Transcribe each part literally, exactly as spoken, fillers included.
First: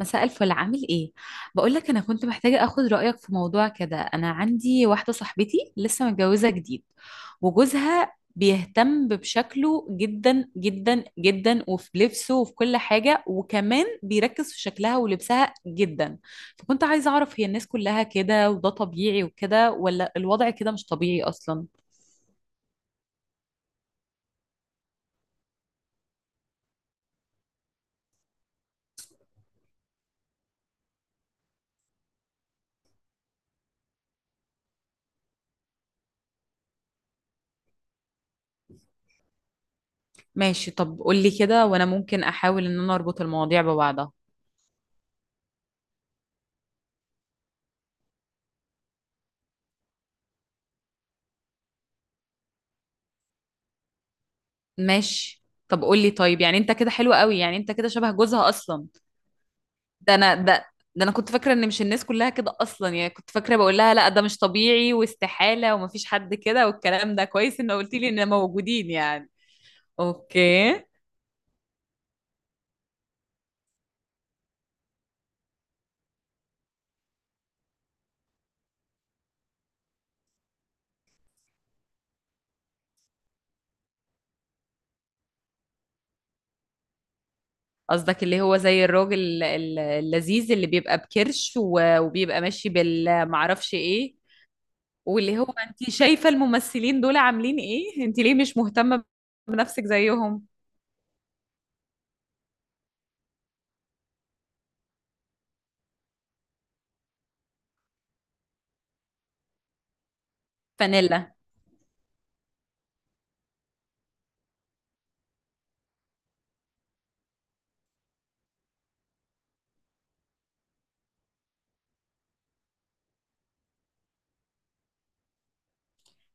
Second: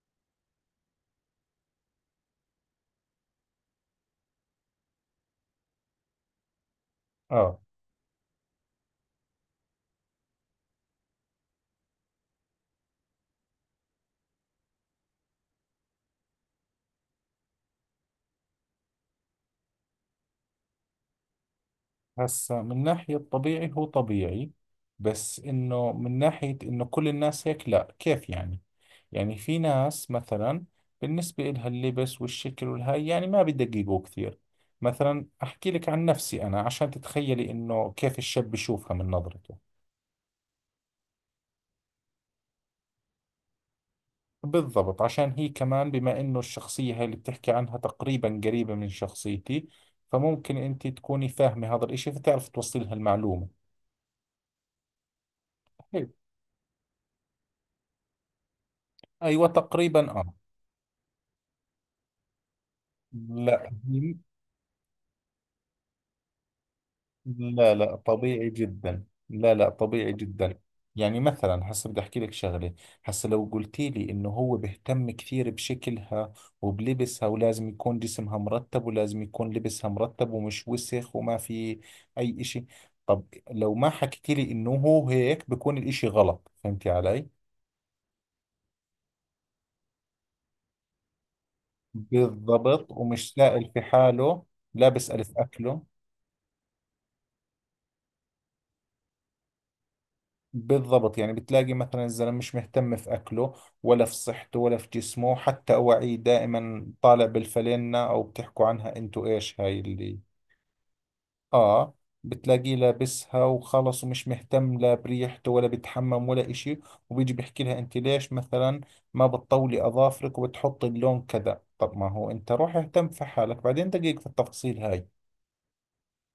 مساء الفل، عامل ايه؟ بقول لك انا كنت محتاجه اخد رايك في موضوع كده. انا عندي واحده صاحبتي لسه متجوزه جديد، اه، وجوزها بيهتم بشكله جدا جدا جدا، وفي لبسه وفي كل حاجه، وكمان بيركز في شكلها ولبسها جدا. فكنت عايزه اعرف، هي الناس كلها كده وده طبيعي وكده، ولا الوضع كده مش طبيعي اصلا؟ هسا من ناحية طبيعي هو طبيعي. بس انه من ناحية انه كل الناس هيك، لا كيف يعني يعني؟ في ناس مثلا بالنسبة لها اللبس والشكل والهاي يعني ما بدققوا كثير. مثلا احكي لك عن نفسي انا، عشان تتخيلي انه كيف الشاب بشوفها من نظرته. ماشي، طب قولي كده وانا ممكن احاول ان انا اربط المواضيع ببعضها. بالضبط، عشان هي كمان بما انه الشخصية هاي اللي بتحكي عنها تقريبا قريبة من شخصيتي، فممكن انت تكوني فاهمة هذا الاشي فتعرف توصلي لها المعلومة. ماشي، طب قول حلو. لي. طيب يعني انت كده حلو قوي، يعني انت كده شبه جوزها اصلا. ايوه تقريبا، ده اه انا ده ده انا كنت فاكره ان مش الناس كلها كده اصلا، يعني كنت لا فاكره بقول لها لا، قديم. ده مش طبيعي واستحاله ومفيش حد كده، والكلام ده كويس ان لا قلت لا لي ان طبيعي موجودين جدا، يعني. لا لا طبيعي جدا. اوكي. يعني مثلا هسه بدي احكي لك شغله. هسه لو قلتي لي انه هو بيهتم كثير بشكلها وبلبسها ولازم يكون جسمها مرتب ولازم يكون لبسها مرتب ومش وسخ وما في اي اشي. طب لو ما حكيتي لي انه هو هيك بكون الاشي غلط، فهمتي علي؟ قصدك اللي هو زي الراجل ال- ال- اللذيذ اللي بيبقى بكرش و- وبيبقى ماشي بالضبط، ومش سائل بالمعرفش في ايه؟ حاله. لا بسأل في واللي هو اكله. انت شايفه الممثلين دول عاملين ايه، انت ليه مش مهتمه بنفسك زيهم؟ بالضبط، يعني بتلاقي مثلا الزلمه مش مهتم في اكله ولا في صحته ولا في جسمه، حتى اواعيه دائما طالع بالفلينة، او بتحكوا عنها انتو ايش هاي اللي. فانيلا. اه. بتلاقيه لابسها وخلص، ومش مهتم لا بريحته ولا بيتحمم ولا اشي. وبيجي بيحكي لها انت ليش مثلا ما بتطولي اظافرك وبتحطي اللون كذا. طب ما هو انت روح اهتم في حالك، بعدين دقيق في التفاصيل هاي.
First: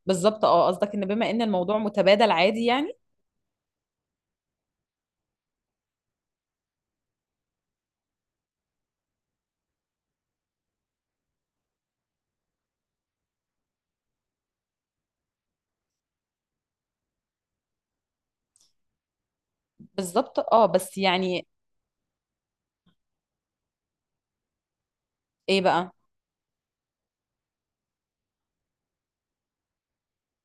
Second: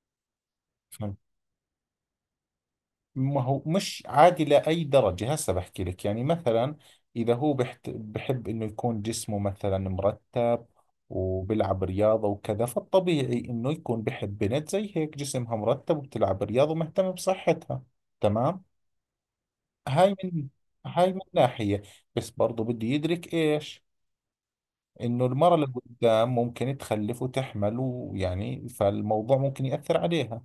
بالظبط، اه. قصدك ان بما ان الموضوع متبادل عادي يعني. ما هو مش عادي لأي درجة. هسه بحكي لك، يعني مثلا إذا هو بحت بحب إنه يكون جسمه مثلا مرتب وبلعب رياضة وكذا، فالطبيعي إنه يكون بحب بنت زي هيك جسمها مرتب وبتلعب رياضة ومهتمة بصحتها، تمام؟ هاي بالظبط، من اه، بس هاي من يعني. ناحية. بس برضو بده يدرك إيش، إنه المرة ايه اللي بقى؟ قدام ممكن تخلف وتحمل، ويعني فالموضوع ممكن يأثر عليها.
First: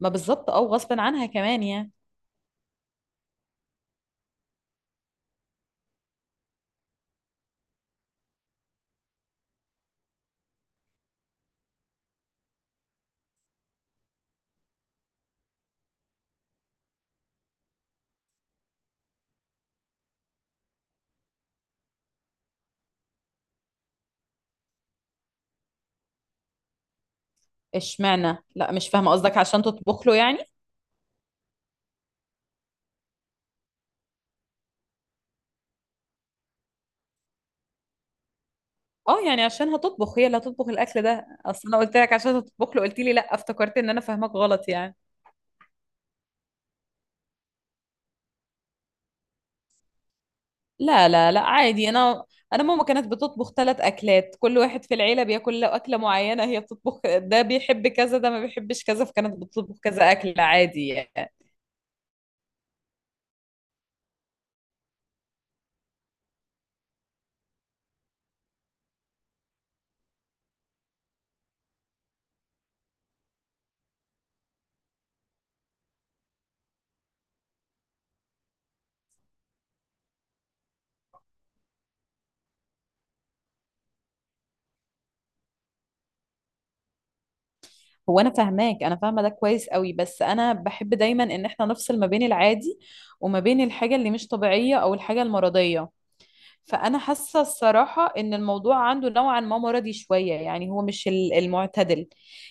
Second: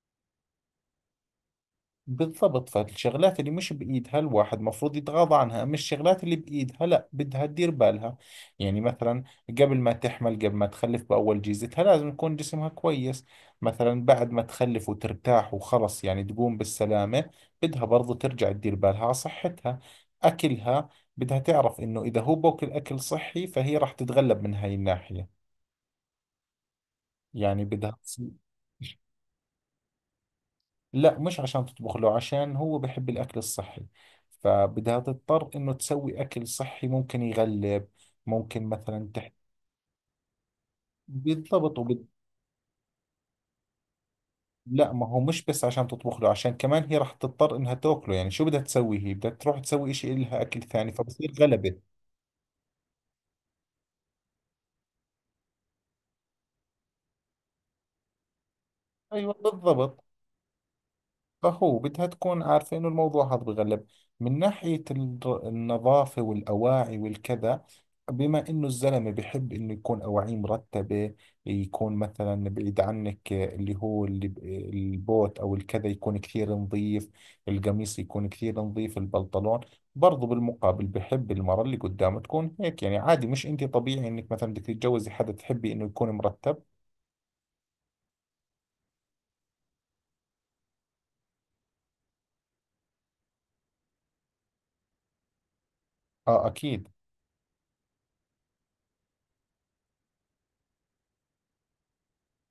ما بالظبط، اه، غصب عنها كمان يعني. بالضبط، فالشغلات اللي مش بإيدها الواحد مفروض يتغاضى عنها، أما الشغلات اللي بإيدها لا بدها تدير بالها. يعني مثلا قبل ما تحمل، قبل ما تخلف، بأول جيزتها لازم يكون جسمها كويس. مثلا بعد ما تخلف وترتاح وخلص، يعني تقوم بالسلامة، بدها برضو ترجع تدير بالها على صحتها، أكلها. بدها تعرف إنه إذا هو بوكل أكل صحي فهي راح تتغلب من هاي الناحية. يعني بدها تصير. اشمعنى؟ لا، مش فاهمه قصدك، عشان تطبخ له يعني؟ لا مش عشان تطبخ له، عشان هو بحب الأكل الصحي، فبدها تضطر إنه تسوي أكل صحي، ممكن يغلب. ممكن مثلا اه، تحت. يعني عشان هتطبخ، هي اللي هتطبخ الاكل ده؟ اصل بالضبط انا قلت وبد... لك عشان هتطبخ له قلت لي لا، افتكرت ان انا فاهمك غلط لا، يعني. ما هو مش بس عشان تطبخ له، عشان كمان هي راح تضطر إنها تاكله. يعني شو بدها تسوي؟ هي بدها تروح تسوي إشي إلها أكل ثاني، لا فبصير لا لا، غلبة. عادي. انا انا ماما كانت بتطبخ ثلاث اكلات، كل واحد في العيله بياكل له اكله معينه، هي بتطبخ ده بيحب كذا، ده ما بيحبش كذا، أيوة فكانت بتطبخ بالضبط. كذا اكل عادي يعني. فهو بدها تكون عارفة إنه الموضوع هذا بغلب. من ناحية الر- النظافة والأواعي والكذا، بما إنه الزلمة بحب إنه يكون أواعيه مرتبة. يكون مثلا بعيد عنك اللي هو اللي ب- البوت أو الكذا يكون كثير نظيف، القميص يكون كثير نظيف، البنطلون. برضو بالمقابل بحب المرة اللي قدامه تكون هيك، يعني عادي، مش أنت طبيعي إنك مثلا بدك تتجوزي حدا تحبي إنه يكون مرتب. هو انا فاهماك، انا فاهمه ده كويس قوي، بس انا بحب دايما ان احنا نفصل ما بين العادي وما بين الحاجه اللي مش طبيعيه او الحاجه المرضيه. آه أكيد. فانا حاسه الصراحه ان الموضوع عنده نوعا ما مرضي شويه، يعني هو مش ال- المعتدل.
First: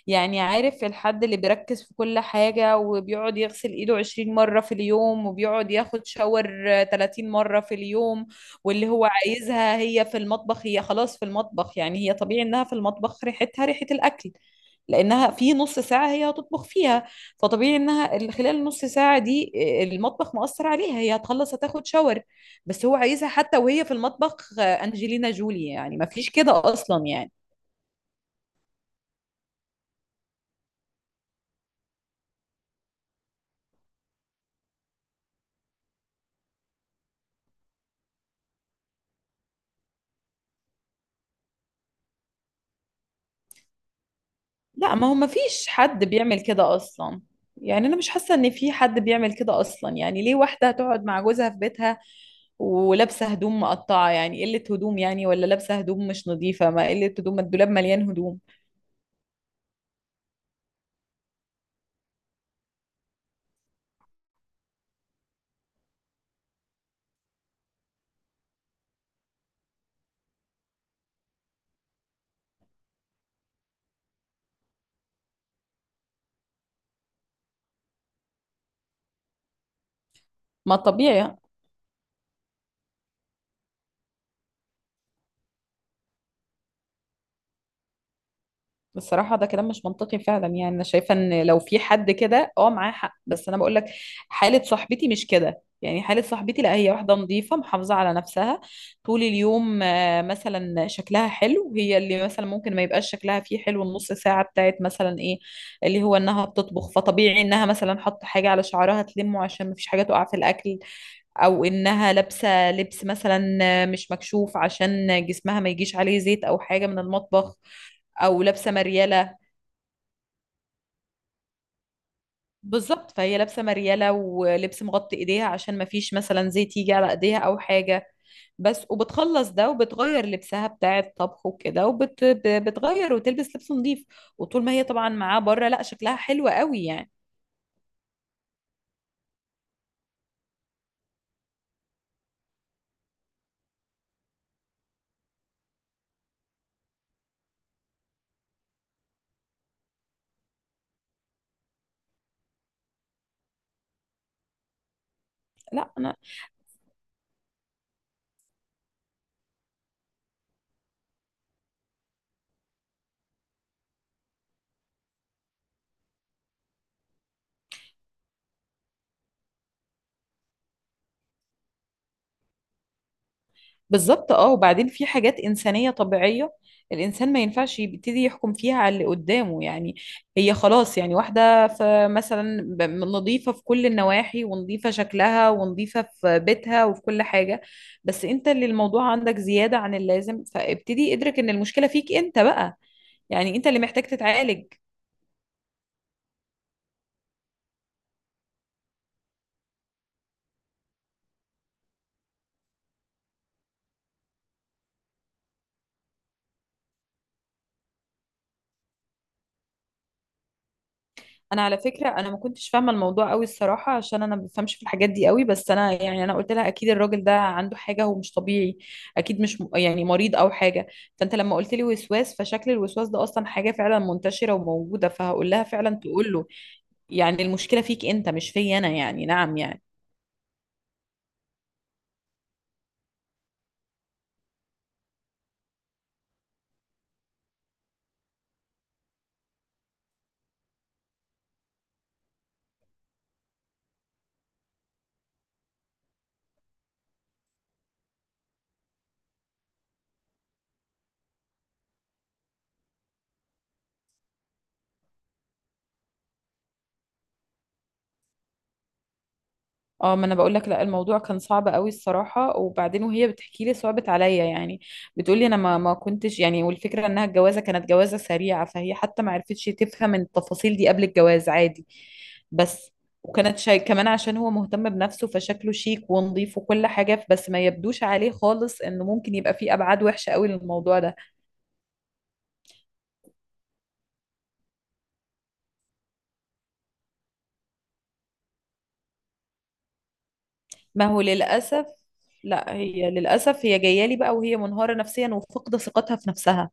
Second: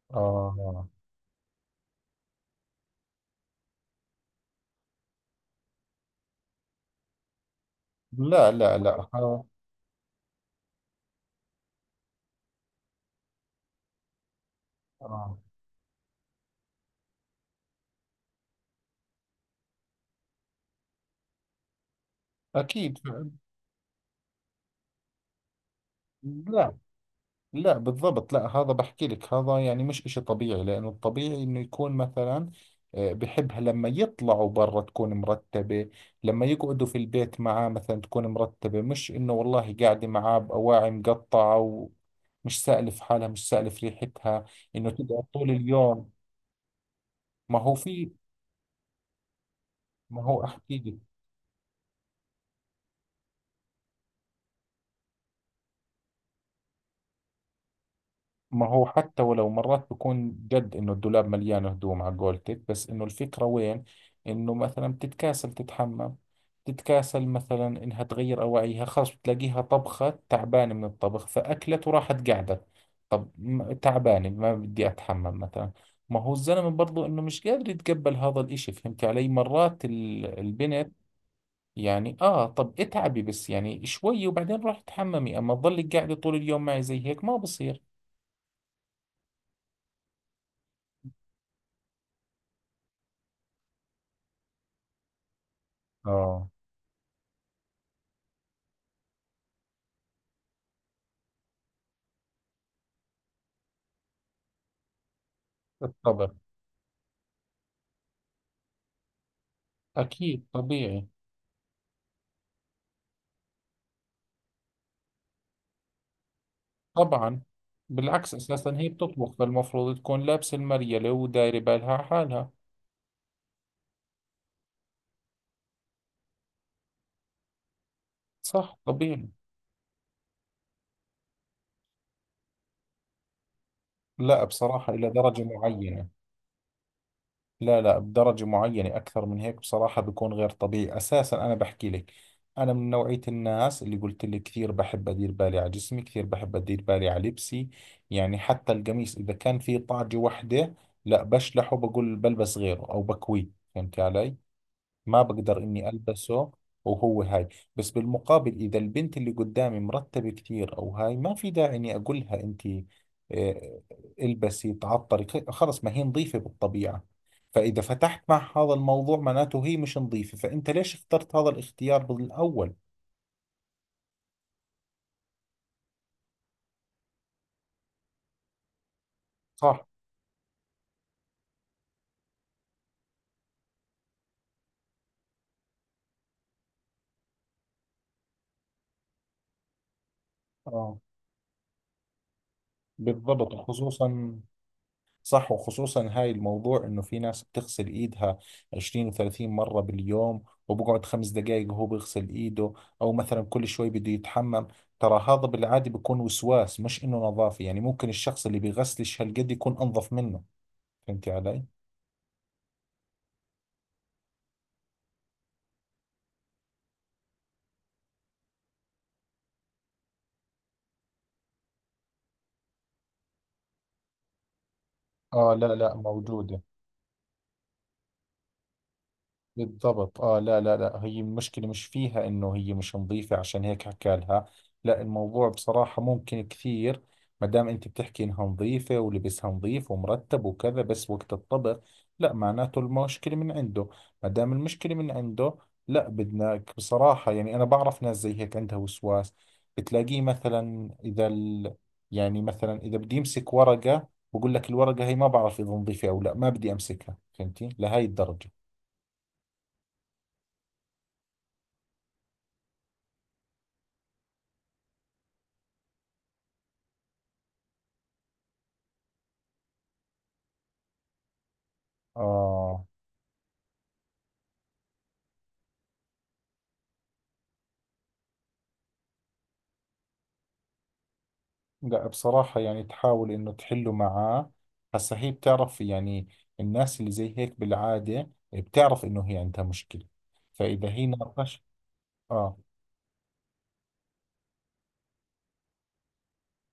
يعني عارف آه. الحد اللي بيركز في كل حاجه وبيقعد يغسل ايده عشرين مره في اليوم وبيقعد ياخد شاور ثلاثين مره في اليوم، لا لا واللي لا هو آه. عايزها هي في المطبخ. هي خلاص في المطبخ، يعني هي طبيعي انها في المطبخ ريحتها ريحه الاكل، لانها آه. في نص ساعه هي هتطبخ فيها. فطبيعي انها ال- خلال النص ساعه دي المطبخ مؤثر عليها، هي هتخلص هتاخد شاور. بس هو أكيد. عايزها حتى وهي في المطبخ آه، أنجلينا جولي، يعني ما فيش كده لا أصلا يعني. لا بالضبط، لا هذا بحكي لك، هذا يعني مش إشي طبيعي، لأنه الطبيعي إنه يكون مثلا، آه، بحبها لما يطلعوا برا تكون مرتبة، لما يقعدوا في البيت معاه مثلا تكون مرتبة، مش إنه والله قاعدة معاه بأواعي مقطعة ومش سالف حالها، مش سالف ريحتها، إنه لا. ما هو تقعد ما طول فيش حد اليوم. بيعمل كده أصلا، ما هو يعني أنا مش في حاسة إن في حد بيعمل كده أصلا. يعني ما ليه هو واحدة أحكي لك هتقعد مع جوزها في بيتها ولابسة هدوم مقطعة؟ يعني قلة هدوم يعني؟ ولا لابسة هدوم مش نظيفة؟ ما قلة هدوم، ما الدولاب مليان هدوم. ما هو حتى ولو مرات بكون جد انه الدولاب مليان هدوم على قولتك، بس انه الفكرة وين؟ انه مثلا بتتكاسل تتحمم، تتكاسل مثلا انها تغير اواعيها، خلص بتلاقيها طبخة تعبانة من الطبخ فاكلت وراحت قاعدة. طب م- تعبانة ما بدي اتحمم مثلا. ما هو الزلمة برضو انه مش قادر يتقبل هذا الاشي، فهمت علي؟ مرات ال- ما البنت طبيعي. يعني اه، طب اتعبي بس يعني شوي وبعدين روحي تحممي، اما تضلك قاعدة طول اليوم معي زي هيك ما بصير. بصراحة ده كلام مش منطقي فعلا، يعني أنا شايفة إن لو في حد كده أه معاه حق، بس أنا بقول لك حالة صاحبتي مش كده. يعني حالة اه. صاحبتي لا، هي واحدة نظيفة محافظة على نفسها طول اليوم آه، مثلا شكلها حلو. هي اللي مثلا ممكن ما يبقاش شكلها فيه حلو النص ساعة بتاعت مثلا إيه، اللي هو الطبخ. إنها بتطبخ. فطبيعي إنها مثلا حط حاجة على شعرها تلمه عشان مفيش حاجة تقع في أكيد الأكل، طبيعي. أو إنها لابسة لبس مثلا آه، مش مكشوف عشان جسمها ما يجيش عليه زيت أو حاجة من طبعا. المطبخ، بالعكس، أو أساسا لابسة هي بتطبخ مريالة. فالمفروض تكون لابسة المريلة ودايرة بالها على حالها. بالظبط، فهي لابسه مرياله ولبس مغطي ايديها عشان ما فيش مثلا زيت يجي على ايديها او حاجه. صح بس طبيعي. وبتخلص ده وبتغير لبسها بتاع الطبخ وكده وبتغير وتلبس لبس نظيف. لا وطول ما هي بصراحة إلى طبعا معاه درجة بره لا، معينة. شكلها حلو قوي يعني. لا لا، بدرجة معينة. أكثر من هيك بصراحة بيكون غير طبيعي. أساسا أنا بحكي لك، أنا من نوعية الناس اللي قلت لك كثير بحب أدير بالي على جسمي، كثير بحب أدير بالي على لبسي. يعني حتى القميص إذا كان فيه طاجة وحدة لا بشلحه، بقول بلبس غيره أو بكويه، فهمتي علي؟ ما بقدر إني لا، ألبسه وهو هاي. بس بالمقابل إذا البنت اللي قدامي مرتبة كثير أو هاي، ما في داعي إني أقول لها أنت، آه، البسي تعطري خ- خلص، ما هي نظيفة بالطبيعة. فإذا فتحت مع هذا الموضوع معناته هي مش نظيفة، فأنت ليش اخترت هذا الاختيار بالأول؟ بالظبط اه. وبعدين في حاجات إنسانية طبيعية، الإنسان ما ينفعش يبتدي يحكم فيها على اللي قدامه صح. يعني. هي خلاص يعني واحدة في مثلا ب- نظيفة في كل النواحي، ونظيفة شكلها، ونظيفة في بيتها وفي كل حاجة. بس انت اللي الموضوع عندك زيادة عن اللازم، اه فابتدي ادرك ان المشكلة فيك انت بقى. بالضبط، يعني انت اللي محتاج خصوصا. تتعالج. صح، وخصوصا هاي الموضوع انه في ناس بتغسل ايدها عشرين و30 مرة باليوم، وبقعد خمس دقائق وهو بيغسل ايده، او مثلا كل شوي بده يتحمم. ترى هذا بالعادة بيكون وسواس مش انه نظافة. يعني ممكن الشخص اللي بيغسلش هالقد يكون انظف منه، فهمتي انا علي؟ على فكره انا ما كنتش فاهمه الموضوع قوي الصراحه، عشان انا ما بفهمش في الحاجات دي قوي، بس انا يعني انا قلت لها اكيد الراجل ده عنده حاجه، هو مش طبيعي، اكيد مش م- يعني مريض او حاجه. فانت لما قلت لي وسواس، فشكل الوسواس ده اصلا حاجه فعلا منتشره وموجوده، فهقول اه لها لا لا فعلا تقول له موجودة. يعني المشكله فيك انت، مش فيا انا، يعني نعم يعني. بالضبط اه، لا لا لا، هي المشكلة مش فيها انه هي مش نظيفة عشان هيك حكى لها. لا الموضوع بصراحة ممكن كثير، ما دام انت بتحكي انها نظيفة ولبسها نظيف ومرتب وكذا، بس وقت الطبخ، لا معناته المشكلة من عنده. ما دام المشكلة من عنده، لا بدناك بصراحة. يعني انا بعرف ناس زي هيك عندها وسواس، بتلاقيه مثلا اذا ال، يعني مثلا اذا بدي امسك ورقة بقول لك الورقة هي ما بعرف اذا نظيفة او لا، ما بدي امسكها. فهمتي لهي الدرجة؟ اه، ما انا بقول لك لا، الموضوع كان صعب قوي الصراحه. وبعدين وهي بتحكي لي صعبت عليا يعني، بتقول لي انا ما ما كنتش يعني. والفكره انها الجوازه كانت جوازه سريعه، فهي حتى ما عرفتش تفهم التفاصيل دي قبل الجواز عادي. اه. بس وكانت شاي كمان عشان هو مهتم بنفسه، فشكله شيك ونظيف وكل حاجه، بس ما يبدوش عليه خالص انه ممكن يبقى فيه ابعاد وحشه قوي للموضوع ده. لا بصراحة يعني تحاول إنه تحله معاه. هسا هي بتعرف، يعني الناس اللي زي هيك بالعادة بتعرف إنه هي عندها مشكلة، فإذا هي ما هو ناقش. للاسف، آه. لا هي للاسف هي جايه لي بقى وهي منهاره نفسيا وفقد ثقتها في نفسها.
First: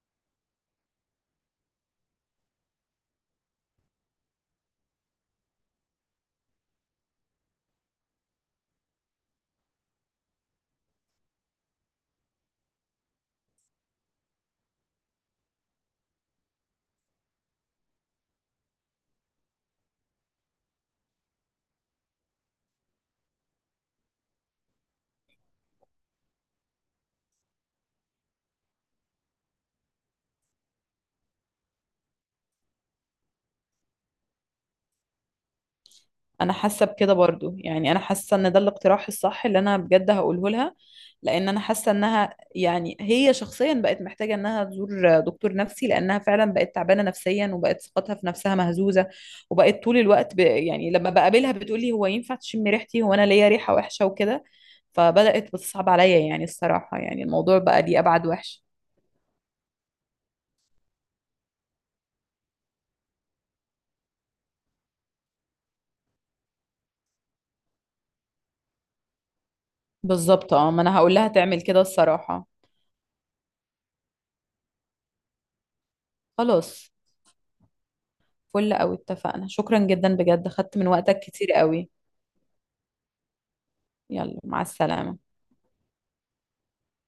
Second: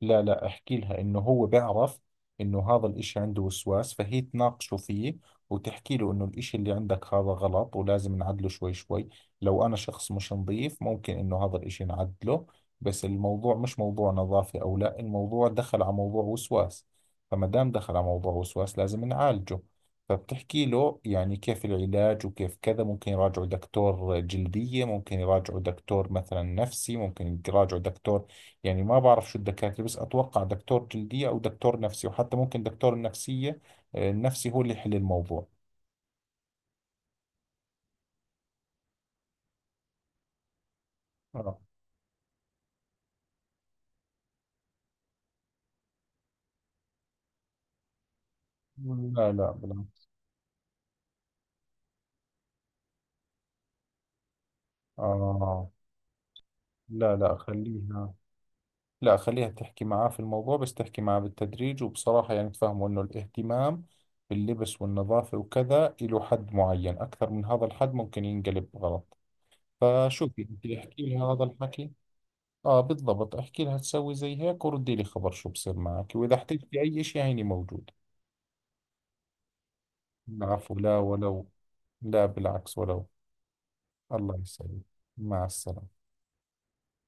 لا لا احكي لها انه هو بيعرف انه هذا الاشي عنده وسواس، فهي تناقشه فيه وتحكي له انه الاشي اللي عندك هذا غلط ولازم نعدله شوي شوي. لو انا شخص مش نظيف ممكن انه هذا الاشي نعدله، بس الموضوع مش موضوع نظافة او لا، الموضوع دخل على موضوع وسواس، فما دام دخل على موضوع وسواس لازم نعالجه. فبتحكي له يعني كيف العلاج وكيف كذا، ممكن يراجعوا دكتور جلدية، ممكن يراجعوا دكتور مثلا نفسي، ممكن يراجعوا دكتور، يعني ما بعرف شو الدكاترة، بس أتوقع دكتور جلدية أو دكتور نفسي، وحتى ممكن دكتور النفسية، آه، النفسي هو اللي يحل الموضوع. انا حاسه بكده برضو، يعني انا حاسه ان ده الاقتراح الصح اللي انا بجد هقوله لها، لان آه. انا حاسه انها يعني هي شخصيا بقت محتاجه انها تزور دكتور نفسي، لانها فعلا بقت تعبانه نفسيا وبقت ثقتها في نفسها مهزوزه. لا لا وبقت طول بالعكس. الوقت ب... يعني لما بقابلها بتقولي هو ينفع تشم ريحتي؟ هو انا ليا ريحه وحشه وكده؟ فبدات آه بتصعب عليا يعني الصراحه، لا يعني لا الموضوع بقى ليه خليها، ابعد وحش. لا خليها تحكي معاه في الموضوع، بس تحكي معاه بالتدريج وبصراحة. يعني تفهمه إنه الاهتمام باللبس والنظافة وكذا له حد معين، أكثر من هذا الحد ممكن ينقلب غلط. فشوفي بالظبط أنت اه، ما انا احكي هقول لها لها هذا تعمل كده الحكي. الصراحه. آه بالضبط، احكي لها تسوي زي هيك وردي لي خبر شو بصير معك، وإذا احتجتي خلاص، أي شيء هيني موجود. فل قوي، اتفقنا. شكرا جدا بجد، العفو، خدت من لا وقتك ولو. كتير قوي. لا بالعكس ولو. الله يلا، مع يسعدك. السلامة. مع السلامة.